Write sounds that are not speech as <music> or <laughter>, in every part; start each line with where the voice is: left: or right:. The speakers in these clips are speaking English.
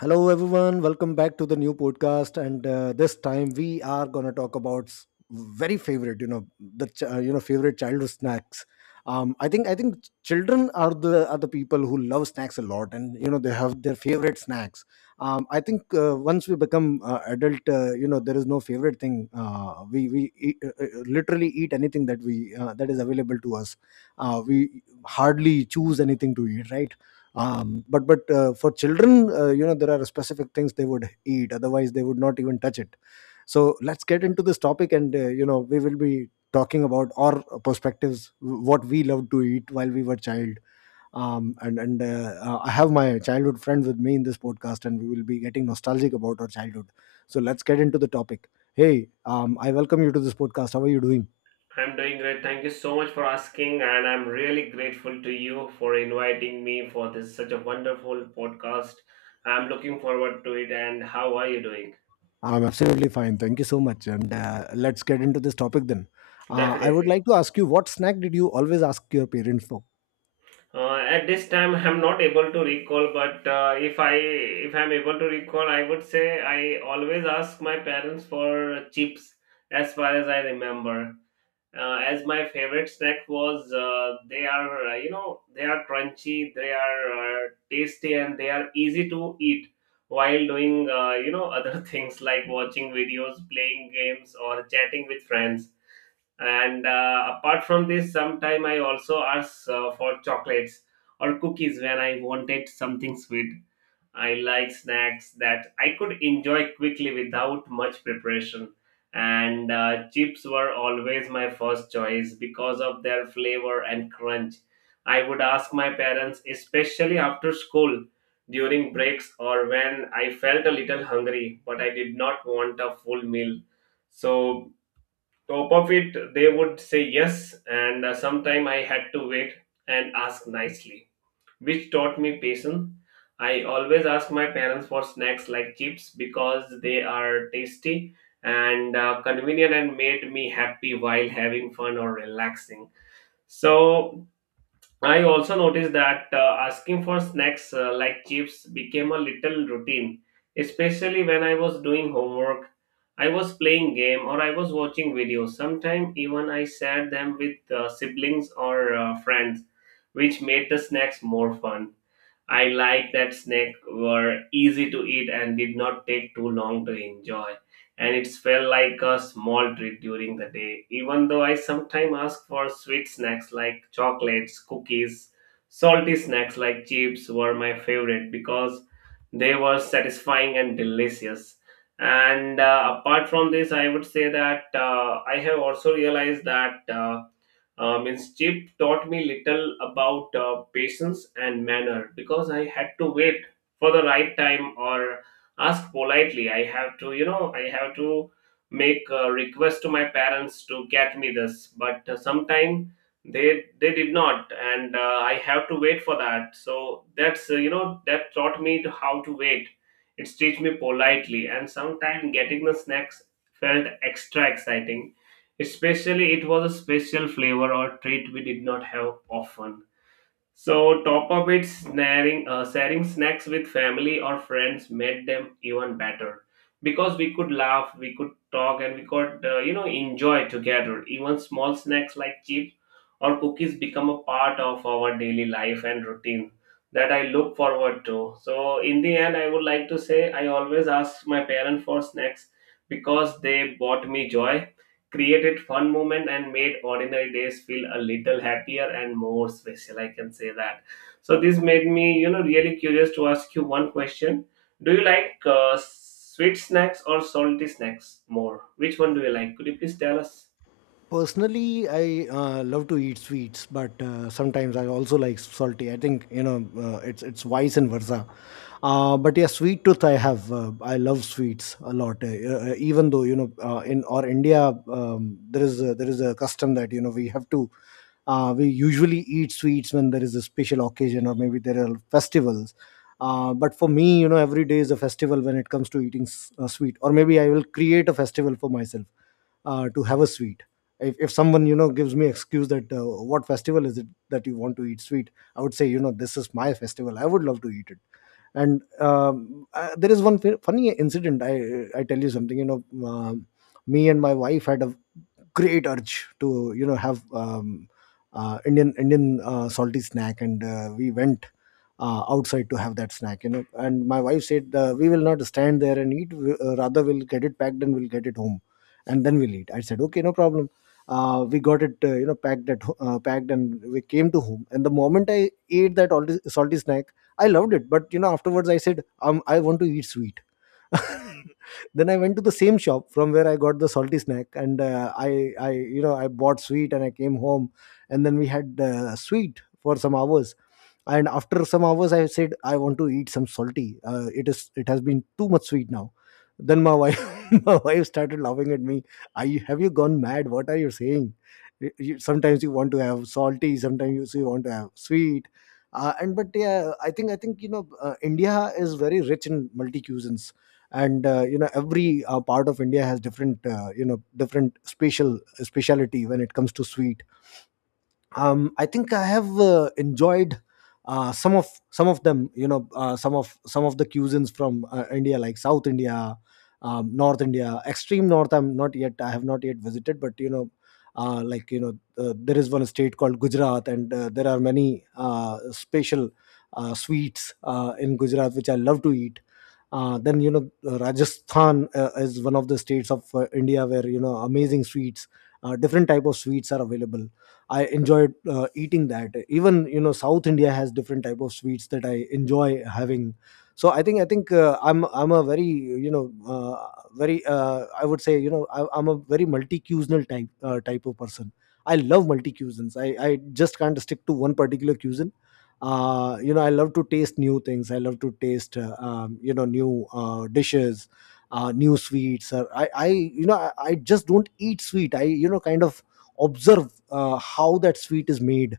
left: Hello, everyone. Welcome back to the new podcast. And This time we are going to talk about very favorite, you know, the ch- you know favorite childhood snacks. I think children are the people who love snacks a lot, and you know they have their favorite snacks. I think once we become adult, you know there is no favorite thing. We eat, literally eat anything that we that is available to us. We hardly choose anything to eat, right? But for children you know there are specific things they would eat, otherwise they would not even touch it. So let's get into this topic, and you know we will be talking about our perspectives, what we loved to eat while we were child. And I have my childhood friend with me in this podcast, and we will be getting nostalgic about our childhood. So let's get into the topic. Hey, I welcome you to this podcast. How are you doing?
right: I'm doing great. Thank you so much for asking, and I'm really grateful to you for inviting me for this such a wonderful podcast. I'm looking forward to it. And how are you doing?
left: I'm absolutely fine. Thank you so much. And Let's get into this topic then. I would
right: Definitely.
left: like to ask you, what snack did you always ask your parents for?
right: At this time, I'm not able to recall, but if I'm able to recall, I would say I always ask my parents for chips as far as I remember. As my favorite snack was they are they are crunchy, they are tasty, and they are easy to eat while doing other <laughs> things like watching videos, playing games, or chatting with friends. And apart from this, sometime I also ask for chocolates or cookies when I wanted something sweet. I like snacks that I could enjoy quickly without much preparation. And Chips were always my first choice because of their flavor and crunch. I would ask my parents, especially after school, during breaks, or when I felt a little hungry, but I did not want a full meal. So, top of it, they would say yes, and sometime I had to wait and ask nicely, which taught me patience. I always ask my parents for snacks like chips because they are tasty and convenient and made me happy while having fun or relaxing. So I also noticed that asking for snacks like chips became a little routine, especially when I was doing homework, I was playing game, or I was watching videos. Sometimes even I shared them with siblings or friends, which made the snacks more fun. I like that snack were easy to eat and did not take too long to enjoy. And it felt like a small treat during the day. Even though I sometimes ask for sweet snacks like chocolates, cookies, salty snacks like chips were my favorite because they were satisfying and delicious. And apart from this, I would say that I have also realized that. Means chip taught me little about patience and manner because I had to wait for the right time or ask politely. I have to, you know, I have to make a request to my parents to get me this, but sometime they did not, and I have to wait for that. So that's you know, that taught me to how to wait. It's teach me politely, and sometimes getting the snacks felt extra exciting. Especially, it was a special flavor or treat we did not have often. So, top of it, snaring, sharing snacks with family or friends made them even better because we could laugh, we could talk, and we could, you know, enjoy together. Even small snacks like chips or cookies become a part of our daily life and routine that I look forward to. So, in the end, I would like to say I always ask my parents for snacks because they bought me joy, created fun moment, and made ordinary days feel a little happier and more special, I can say that. So this made me, you know, really curious to ask you one question. Do you like sweet snacks or salty snacks more? Which one do you like? Could you please tell us?
left: Personally, I love to eat sweets, but sometimes I also like salty. I think you know it's vice and versa. But yeah, sweet tooth I have. I love sweets a lot. Even though you know in our India there is a custom that you know we have to we usually eat sweets when there is a special occasion or maybe there are festivals. But for me, you know, every day is a festival when it comes to eating sweet, or maybe I will create a festival for myself to have a sweet. If someone you know gives me excuse that what festival is it that you want to eat sweet, I would say you know this is my festival, I would love to eat it. And There is one funny incident. I tell you something, me and my wife had a great urge to you know have Indian salty snack, and we went outside to have that snack. You know, and my wife said we will not stand there and eat. Rather, we'll get it packed and we'll get it home, and then we'll eat. I said okay, no problem. We got it, packed, and we came to home. And the moment I ate that salty snack, I loved it. But you know, afterwards, I said, I want to eat sweet. <laughs> Then I went to the same shop from where I got the salty snack, and I bought sweet and I came home, and then we had sweet for some hours. And after some hours I said I want to eat some salty. It has been too much sweet now. Then my wife <laughs> my wife started laughing at me. Are you? Have you gone mad? What are you saying? Sometimes you want to have salty, sometimes you want to have sweet. Uh, and but yeah, I think you know India is very rich in multi cuisines. And you know every part of India has different different special speciality when it comes to sweet. I think I have enjoyed some of them. You know, some of the cuisines from India, like South India, North India, extreme North. I'm not yet. I have not yet visited, but you know, uh, like you know, there is one state called Gujarat, and there are many special sweets in Gujarat which I love to eat. Then you know Rajasthan is one of the states of India where you know amazing sweets, different type of sweets are available. I enjoyed eating that. Even you know, South India has different type of sweets that I enjoy having. So I think I'm a very you know very I would say you know I'm a very multi-cuisinal type of person. I love multi-cuisines. I just can't stick to one particular cuisine. You know, I love to taste new things. I love to taste, you know, new dishes, new sweets. I just don't eat sweet. I, you know, kind of observe how that sweet is made.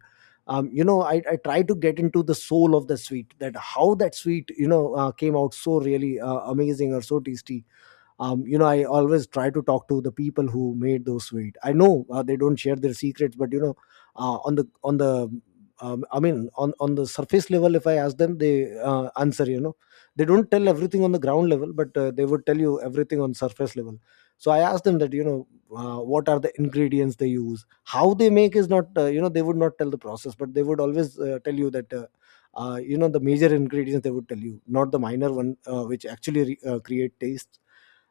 left: You know, I try to get into the soul of the sweet, that how that sweet you know came out so really amazing or so tasty. You know, I always try to talk to the people who made those sweet. I know they don't share their secrets, but you know uh, on the on the on the surface level if I ask them they answer, you know they don't tell everything on the ground level, but they would tell you everything on surface level. So I asked them that you know what are the ingredients they use, how they make is not you know they would not tell the process, but they would always tell you that you know the major ingredients they would tell you, not the minor one which actually create taste.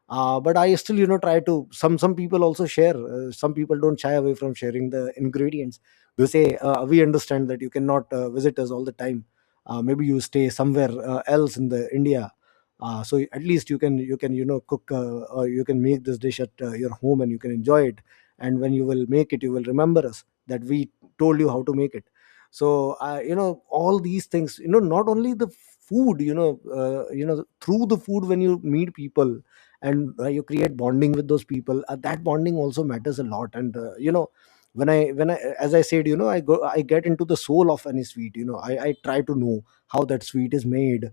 left: But I still you know try to some people also share, some people don't shy away from sharing the ingredients. They say we understand that you cannot visit us all the time, maybe you stay somewhere else in the India, so at least you can you know cook, or you can make this dish at your home and you can enjoy it, and when you will make it you will remember us that we told you how to make it. So you know all these things, you know not only the food, you know through the food when you meet people, and you create bonding with those people, that bonding also matters a lot. And you know, when I as I said, you know I go, I get into the soul of any sweet. You know, I try to know how that sweet is made,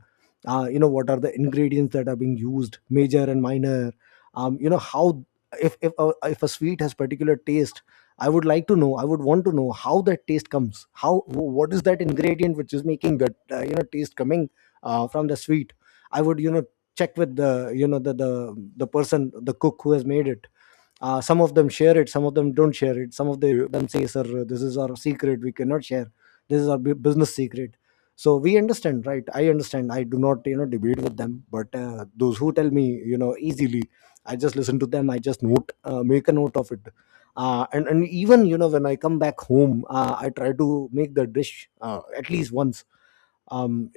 left: you know what are the ingredients that are being used, major and minor. You know how, if if a sweet has particular taste, I would like to know, I would want to know how that taste comes, how, what is that ingredient which is making that you know taste coming from the sweet. I would you know check with the you know the person, the cook who has made it. Some of them share it, some of them don't share it, some of them say sir, this is our secret, we cannot share, this is our business secret. So we understand, right? I understand, I do not you know debate with them, but those who tell me, you know, easily, I just listen to them, I just note, make a note of it. And even you know when I come back home, I try to make the dish at least once. um,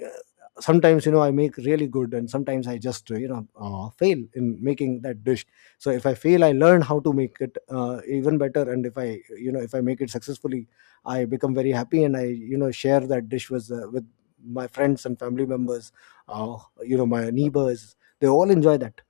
left: Sometimes you know I make really good, and sometimes I just you know fail in making that dish. So if I fail, I learn how to make it even better, and if I you know if I make it successfully, I become very happy, and I you know share that dish with my friends and family members. uh, you know my neighbors, they all enjoy that.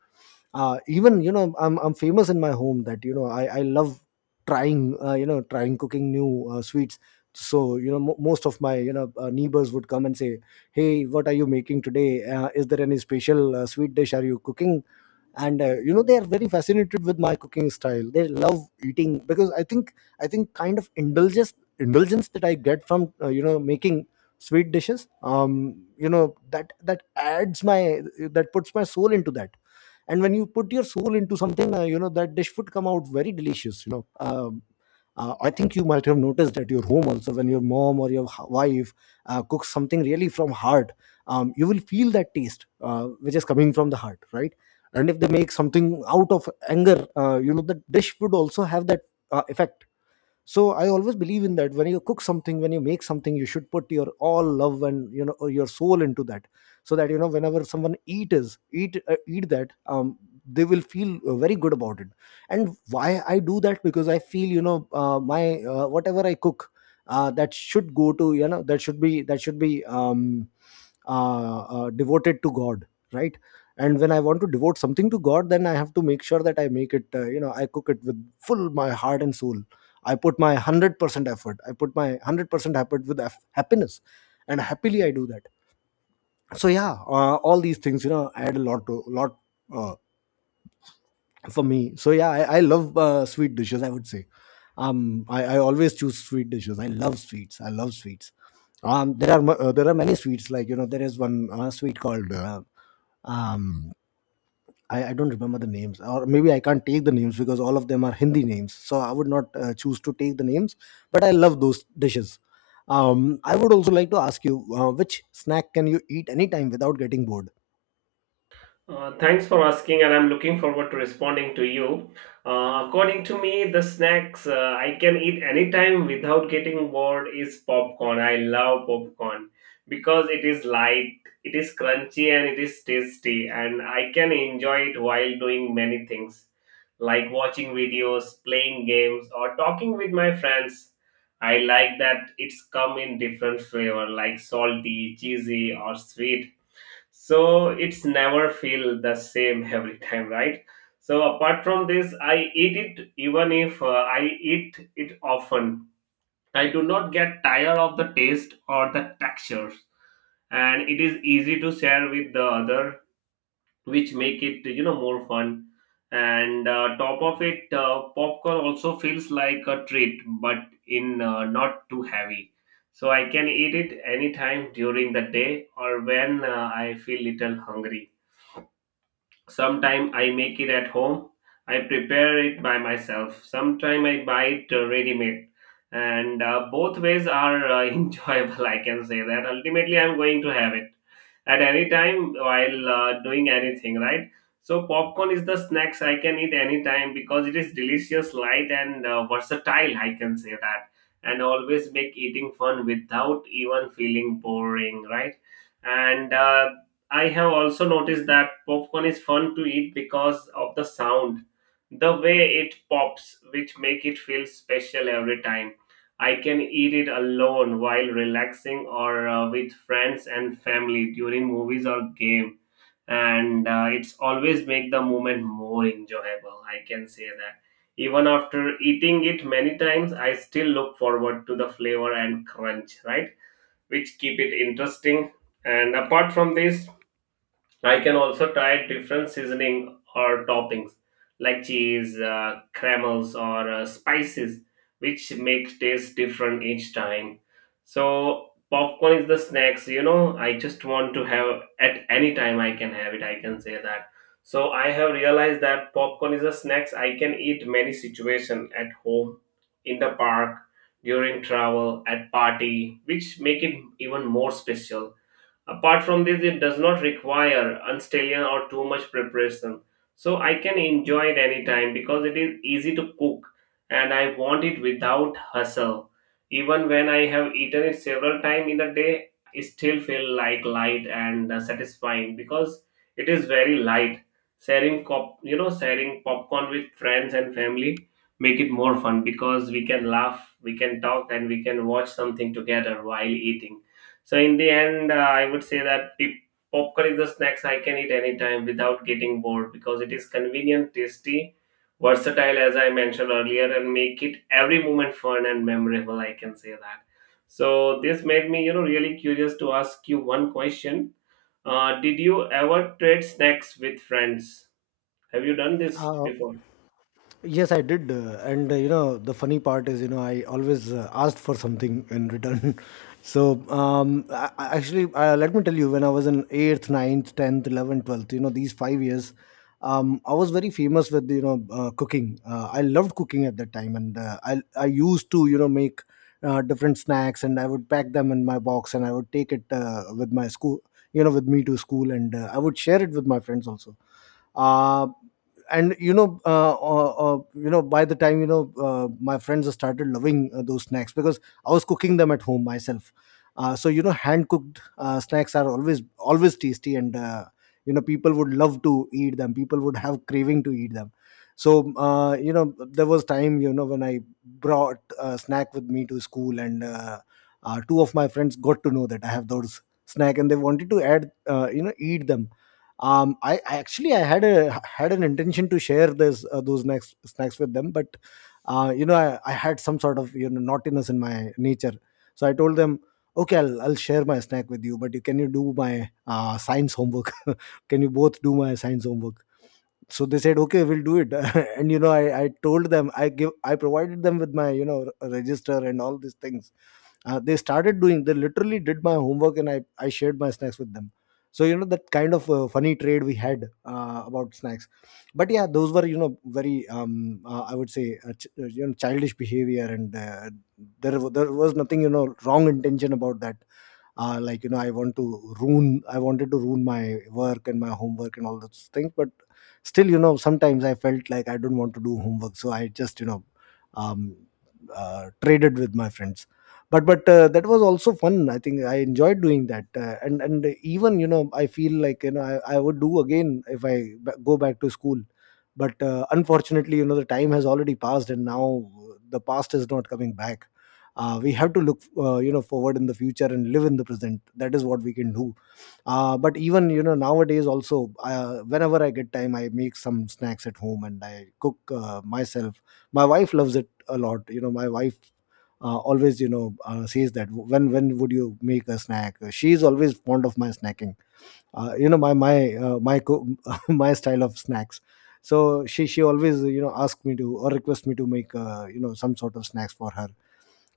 left: Even you know, I'm famous in my home that you know I love trying you know trying cooking new sweets. So you know mo most of my you know neighbors would come and say, hey, what are you making today? Is there any special sweet dish are you cooking? And you know they are very fascinated with my cooking style, they love eating, because I think kind of indulgence, indulgence that I get from you know making sweet dishes, you know that adds my, that puts my soul into that. And when you put your soul into something you know that dish would come out very delicious I think you might have noticed at your home also when your mom or your wife cooks something really from heart. You will feel that taste, which is coming from the heart, right? And if they make something out of anger, the dish would also have that effect. So I always believe in that when you cook something, when you make something, you should put your all love and your soul into that, so that whenever someone eat is eat eat that, they will feel very good about it. And why I do that, because I feel, you know my whatever I cook, that should go to, that should be, that should be devoted to God, right? And when I want to devote something to God, then I have to make sure that I make it, I cook it with full my heart and soul. I put my 100% effort, I put my 100% effort with happiness, and happily I do that. So yeah, all these things, I had a lot to lot uh, for me. So yeah, I love sweet dishes, I would say. I always choose sweet dishes. I love sweets, I love sweets. There are there are many sweets, like, there is one sweet called um I don't remember the names, or maybe I can't take the names because all of them are Hindi names. So I would not choose to take the names, but I love those dishes. I would also like to ask you, which snack can you eat anytime without getting bored?
right: Thanks for asking, and I'm looking forward to responding to you. According to me, the snacks I can eat anytime without getting bored is popcorn. I love popcorn because it is light, it is crunchy, and it is tasty, and I can enjoy it while doing many things like watching videos, playing games, or talking with my friends. I like that it's come in different flavor like salty, cheesy, or sweet, so it's never feel the same every time, right? So apart from this, I eat it even if I eat it often, I do not get tired of the taste or the texture, and it is easy to share with the other, which make it, you know, more fun. And top of it, popcorn also feels like a treat but in not too heavy, so I can eat it anytime during the day or when I feel little hungry. Sometime I make it at home. I prepare it by myself. Sometime I buy it ready-made. And both ways are <laughs> enjoyable, I can say that. Ultimately, I'm going to have it at any time while doing anything, right? So popcorn is the snacks I can eat anytime because it is delicious, light, and versatile, I can say that, and always make eating fun without even feeling boring, right? And I have also noticed that popcorn is fun to eat because of the sound, the way it pops, which make it feel special every time. I can eat it alone while relaxing or with friends and family during movies or game, and it's always make the moment more enjoyable, I can say that. Even after eating it many times, I still look forward to the flavor and crunch, right? Which keep it interesting. And apart from this, I can also try different seasoning or toppings like cheese, caramels, or spices, which make taste different each time. So popcorn is the snacks, you know, I just want to have at any time I can have it. I can say that. So I have realized that popcorn is a snacks I can eat many situation at home, in the park, during travel, at party, which make it even more special. Apart from this, it does not require unstellion or too much preparation. So I can enjoy it anytime because it is easy to cook and I want it without hustle. Even when I have eaten it several times in a day, it still feel like light and satisfying because it is very light. Sharing cop, you know, sharing popcorn with friends and family make it more fun because we can laugh, we can talk, and we can watch something together while eating. So in the end, I would say that popcorn is the snacks I can eat anytime without getting bored because it is convenient, tasty, versatile, as I mentioned earlier, and make it every moment fun and memorable. I can say that. So this made me, you know, really curious to ask you one question. Did you ever trade snacks with friends? Have you done this
left: Uh,
right: before?
left: Yes, I did. The funny part is, I always asked for something in return. <laughs> So, I actually, let me tell you, when I was in eighth, ninth, tenth, eleventh, twelfth, you know, these five years, I was very famous with, cooking. I loved cooking at that time, and I used to, make different snacks, and I would pack them in my box, and I would take it with my school, with me to school, and I would share it with my friends also. Uh, and you know, By the time, my friends started loving those snacks, because I was cooking them at home myself. Hand cooked snacks are always always tasty, and people would love to eat them. People would have craving to eat them. So there was time, when I brought a snack with me to school, and two of my friends got to know that I have those snack, and they wanted to add, eat them. I actually I had a had an intention to share this those next snacks with them, but I had some sort of, naughtiness in my nature. So I told them, okay, I'll share my snack with you, but you, can you do my science homework? <laughs> Can you both do my science homework? So they said, okay, we'll do it. <laughs> And you know I told them, I provided them with my, you know register and all these things. They started doing, they literally did my homework, and I shared my snacks with them. So that kind of funny trade we had about snacks. But yeah, those were, you know very I would say, childish behavior, and there was nothing, wrong intention about that. I want to ruin, I wanted to ruin my work and my homework and all those things, but still, sometimes I felt like I don't want to do homework, so I just, um, traded with my friends. But that was also fun, I think. I enjoyed doing that, and even, I feel like, you know I would do again if I go back to school. But unfortunately, the time has already passed, and now the past is not coming back. We have to look forward in the future and live in the present. That is what we can do. But even, nowadays also, whenever I get time, I make some snacks at home, and I cook, myself. My wife loves it a lot. You know my wife always says that, when would you make a snack? She is always fond of my snacking, my my <laughs> my style of snacks. So she always, asks me to or request me to make, some sort of snacks for her.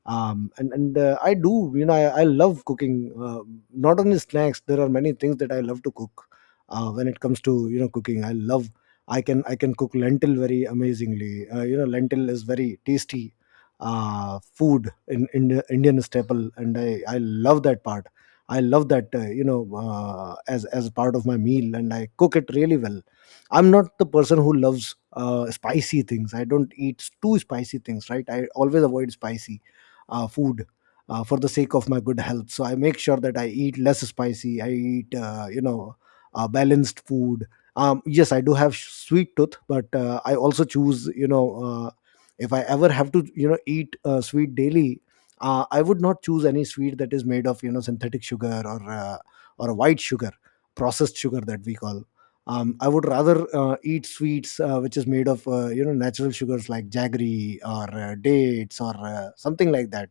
left: And I do, you know I love cooking, not only snacks. There are many things that I love to cook. When it comes to, cooking, I love, I can cook lentil very amazingly. Lentil is very tasty food in Indian staple, and I love that part. I love that, as part of my meal, and I cook it really well. I'm not the person who loves spicy things. I don't eat too spicy things, right? I always avoid spicy food, for the sake of my good health. So I make sure that I eat less spicy. I eat, balanced food. Yes, I do have sweet tooth, but I also choose, if I ever have to, eat sweet daily. I would not choose any sweet that is made of, synthetic sugar or white sugar, processed sugar that we call. I would rather eat sweets which is made of, natural sugars like jaggery or dates or something like that.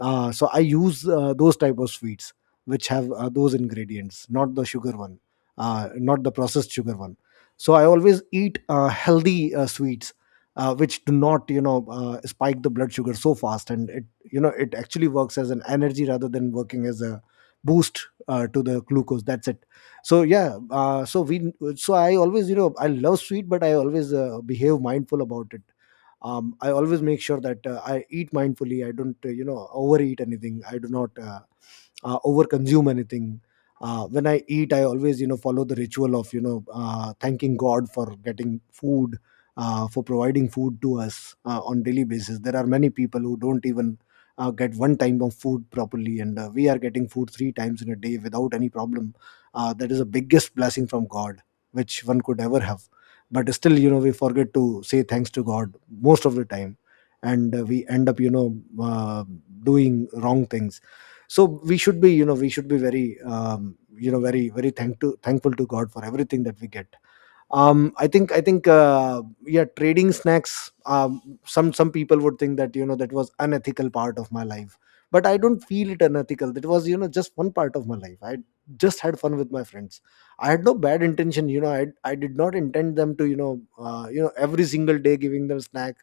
left: So I use those type of sweets which have those ingredients, not the sugar one, not the processed sugar one. So I always eat healthy sweets which do not, spike the blood sugar so fast, and it, it actually works as an energy rather than working as a boost to the glucose, that's it. So yeah, so we so I always, I love sweet, but I always behave mindful about it. I always make sure that I eat mindfully. I don't overeat anything. I do not overconsume anything. When I eat, I always, follow the ritual of, thanking God for getting food, for providing food to us on daily basis. There are many people who don't even get one time of food properly, and we are getting food three times in a day without any problem. That is the biggest blessing from God, which one could ever have. But still, we forget to say thanks to God most of the time, and we end up, uh, doing wrong things. So we should be, we should be very, very very thankful to God for everything that we get. I think yeah, trading snacks, some people would think that, that was unethical part of my life, but I don't feel it unethical. That was, just one part of my life. I just had fun with my friends. I had no bad intention. You know, I did not intend them to, every single day giving them snack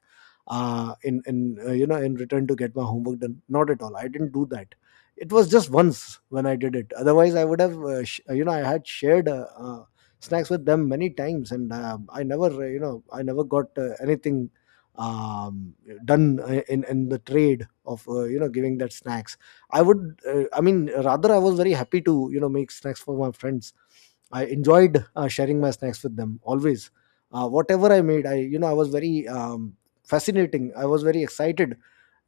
left: in in return to get my homework done. Not at all, I didn't do that. It was just once when I did it. Otherwise, I would have I had shared snacks with them many times, and I never, I never got anything, um, done in the trade of, giving that snacks. I would, rather I was very happy to make snacks for my friends. I enjoyed sharing my snacks with them always. Whatever I made, I you know I was very fascinating. I was very excited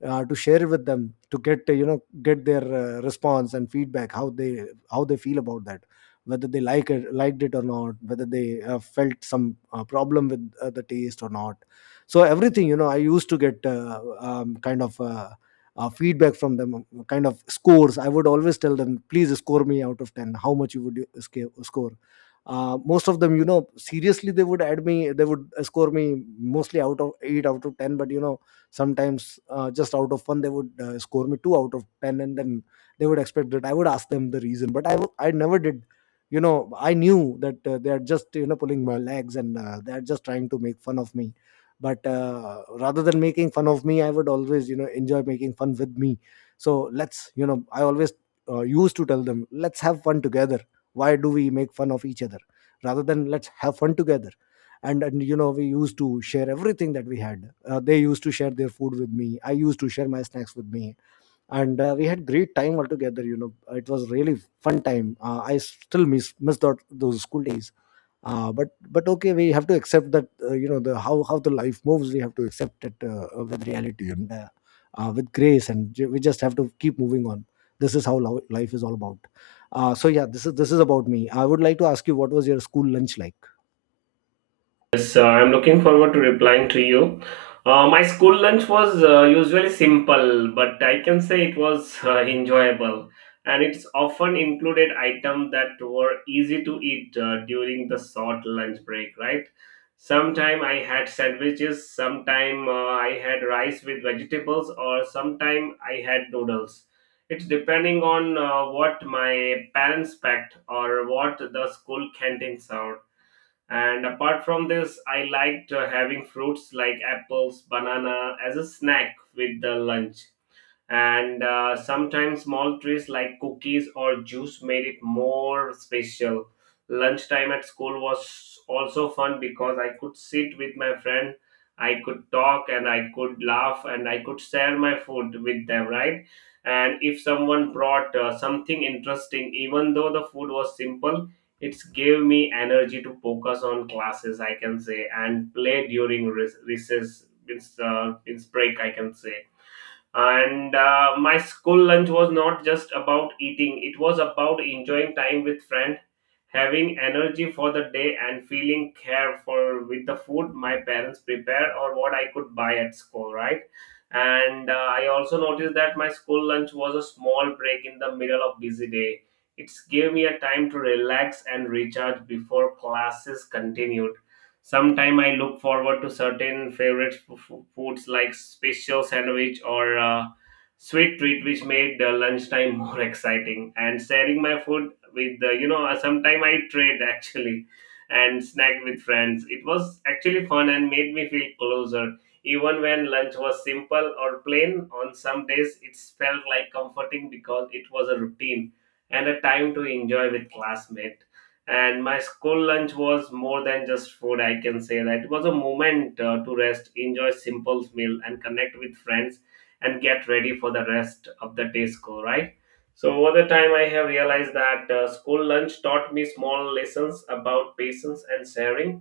left: to share it with them, to get get their response and feedback, how they feel about that, whether they liked it or not, whether they felt some problem with the taste or not. So everything, I used to get kind of feedback from them, kind of scores. I would always tell them, please score me out of 10, how much you would you sca- score. Most of them, seriously, they would add me, they would score me mostly out of 8 out of 10, but sometimes, just out of fun, they would score me 2 out of 10. And then they would expect that I would ask them the reason, but I never did. I knew that they are just pulling my legs, and they are just trying to make fun of me. But rather than making fun of me, I would always enjoy making fun with me. So let's you know I always used to tell them, let's have fun together. Why do we make fun of each other? Rather, than let's have fun together. And we used to share everything that we had. They used to share their food with me, I used to share my snacks with me. And we had great time altogether, it was really fun time. I still miss that, those school days. But okay, we have to accept that, the how the life moves, we have to accept it with reality and with grace. And we just have to keep moving on. This is how life is all about. So yeah, this is about me. I would like to ask you, what was your school lunch like?
right: Yes, I'm looking forward to replying to you. My school lunch was usually simple, but I can say it was enjoyable. And it's often included items that were easy to eat during the short lunch break, right? Sometime I had sandwiches, sometime I had rice with vegetables, or sometime I had noodles. It's depending on what my parents packed or what the school canteen served. And apart from this, I liked having fruits like apples, banana as a snack with the lunch, and sometimes small treats like cookies or juice made it more special. Lunchtime at school was also fun because I could sit with my friend, I could talk, and I could laugh, and I could share my food with them, right? And if someone brought something interesting, even though the food was simple, it gave me energy to focus on classes, I can say, and play during recess, means, means break, I can say. And my school lunch was not just about eating, it was about enjoying time with friends, having energy for the day, and feeling care for with the food my parents prepared or what I could buy at school, right? and I also noticed that my school lunch was a small break in the middle of busy day. It gave me a time to relax and recharge before classes continued. Sometime I look forward to certain favorite foods like special sandwich or sweet treat, which made the lunchtime <laughs> more exciting. And sharing my food with the, you know, sometime I trade actually and snack with friends. It was actually fun and made me feel closer. Even when lunch was simple or plain, on some days it felt like comforting because it was a routine and a time to enjoy with classmates. And my school lunch was more than just food, I can say that. It was a moment to rest, enjoy simple meal, and connect with friends, and get ready for the rest of the day school, right? So over the time, I have realized that school lunch taught me small lessons about patience and sharing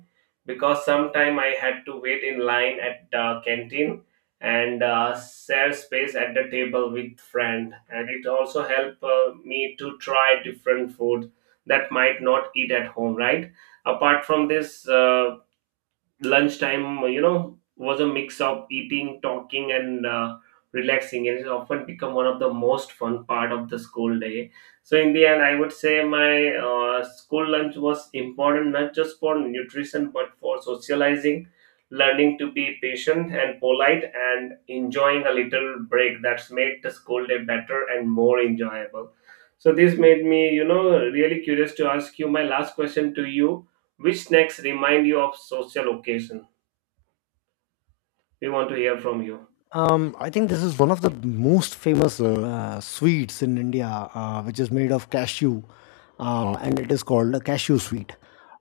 right: because sometime I had to wait in line at the canteen and share space at the table with friend, and it also helped me to try different food that might not eat at home, right? Apart from this, lunchtime, you know, was a mix of eating, talking, and relaxing. It has often become one of the most fun part of the school day. So in the end, I would say my school lunch was important not just for nutrition but for socializing, learning to be patient and polite, and enjoying a little break that's made the school day better and more enjoyable. So this made me, you know, really curious to ask you my last question to you. Which snacks remind you of social occasion? We want to hear from you.
left: I think this is one of the most famous sweets in India, which is made of cashew, and it is called a cashew sweet.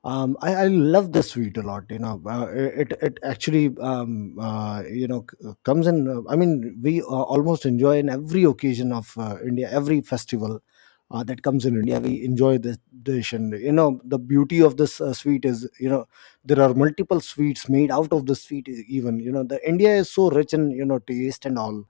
left: I love this sweet a lot. You know, it actually, comes in. We almost enjoy in every occasion of India, every festival. That comes in India, we enjoy this dish. And you know, the beauty of this sweet is, there are multiple sweets made out of the sweet. E- even you know, the India is so rich in, you know, taste and all.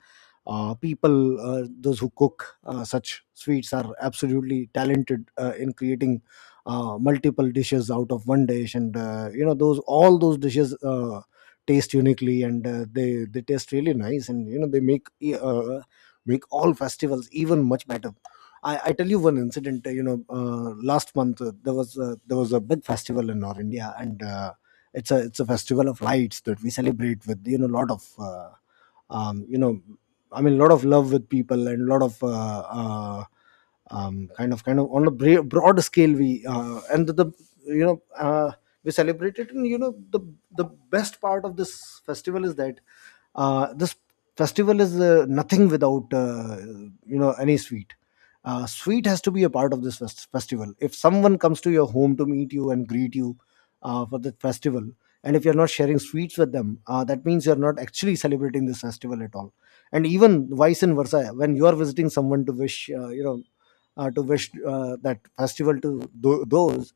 left: People, those who cook such sweets, are absolutely talented in creating multiple dishes out of one dish. And you know, those all those dishes taste uniquely, and they taste really nice. And you know, they make all festivals even much better. I tell you one incident. You know, last month, there was a big festival in our India. And it's a festival of lights that we celebrate with, you know, a lot of um, you know a lot of love with people, and a lot of uh, kind of, on a broad scale we and the you know we celebrate it. And you know, the best part of this festival is that, this festival is nothing without, any sweet. Sweet has to be a part of this festival. If someone comes to your home to meet you and greet you for the festival, and if you're not sharing sweets with them, that means you're not actually celebrating this festival at all. And even vice and versa, when you are visiting someone to wish, to wish that festival to those,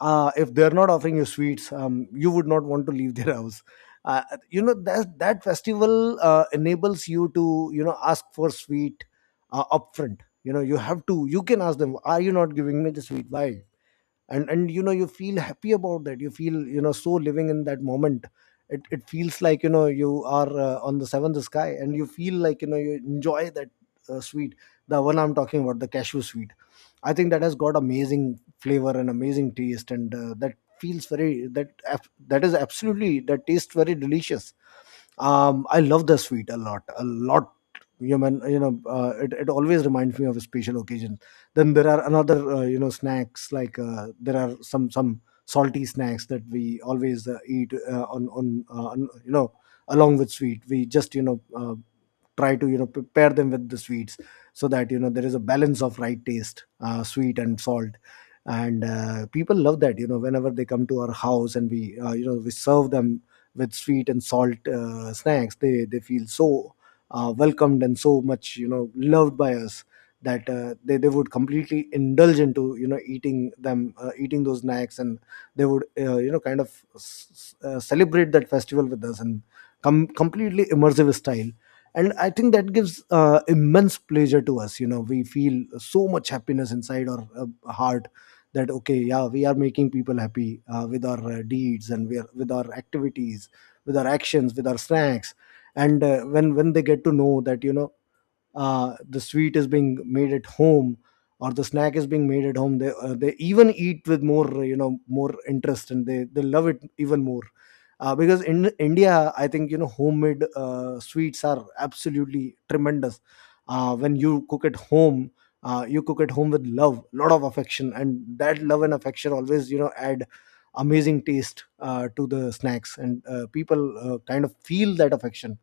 left: if they're not offering you sweets, you would not want to leave their house. Uh, you know that that festival enables you to, you know, ask for sweet upfront. You know, you have to. You can ask them, "Are you not giving me the sweet? Why?" And you know, you feel happy about that. You feel, you know, so living in that moment, it feels like, you know, you are on the seventh sky, and you feel like, you know, you enjoy that sweet, the one I'm talking about, the cashew sweet. I think that has got amazing flavor and amazing taste. And that feels very, that is absolutely, that tastes very delicious. I love the sweet a lot, a lot. You know, it always reminds me of a special occasion. Then there are another, snacks, like, there are some salty snacks that we always eat on you know, along with sweet. We just, try to, you know, pair them with the sweets, so that, you know, there is a balance of right taste, sweet and salt. And people love that. You know, whenever they come to our house and we, we serve them with sweet and salt snacks, they feel so welcomed and so much, you know, loved by us, that they would completely indulge into, you know, eating them, eating those snacks. And they would, kind of, celebrate that festival with us and come completely immersive style. And I think that gives immense pleasure to us. You know, we feel so much happiness inside our heart, that okay, yeah, we are making people happy with our deeds. And we are, with our activities, with our actions, with our snacks. And when they get to know that, you know, the sweet is being made at home, or the snack is being made at home, they even eat with more, you know, more interest, and they love it even more. Because in India, I think, you know, homemade sweets are absolutely tremendous. When you cook at home, you cook at home with love, lot of affection. And that love and affection always, you know, add amazing taste to the snacks. And people kind of feel that affection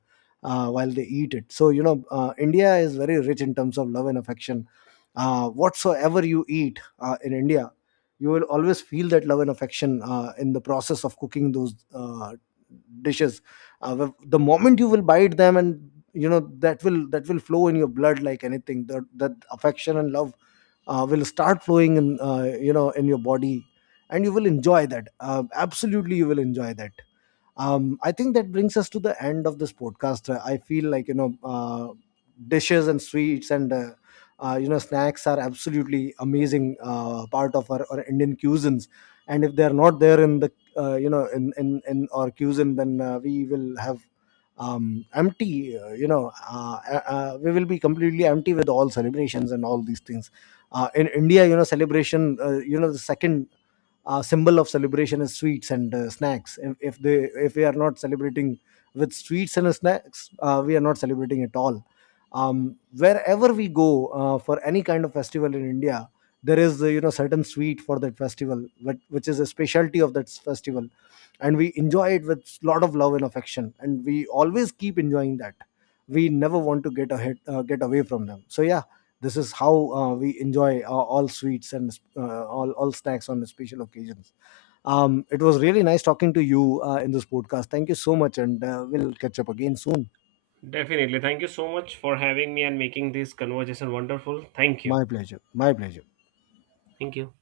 left: while they eat it. So you know, India is very rich in terms of love and affection. Whatsoever you eat in India, you will always feel that love and affection in the process of cooking those dishes. The moment you will bite them, and you know, that will flow in your blood like anything. That affection and love will start flowing in, in your body, and you will enjoy that. Absolutely, you will enjoy that. I think that brings us to the end of this podcast. I feel like, dishes and sweets, and snacks are absolutely amazing part of our Indian cuisines. And if they're not there in the, in, in our cuisine, then we will have, um empty, we will be completely empty with all celebrations and all these things. In India, you know, celebration, the second symbol of celebration is sweets and snacks. If we are not celebrating with sweets and snacks, we are not celebrating at all. Wherever we go for any kind of festival in India, there is you know, certain sweet for that festival, which is a specialty of that festival. And we enjoy it with lot of love and affection, and we always keep enjoying that. We never want to get ahead, get away from them. So yeah, this is how we enjoy all sweets and all snacks on special occasions. It was really nice talking to you in this podcast. Thank you so much, and we'll catch up again soon.
right: Definitely. Thank you so much for having me and making this conversation wonderful. Thank you.
left: My pleasure. My pleasure.
right: Thank you.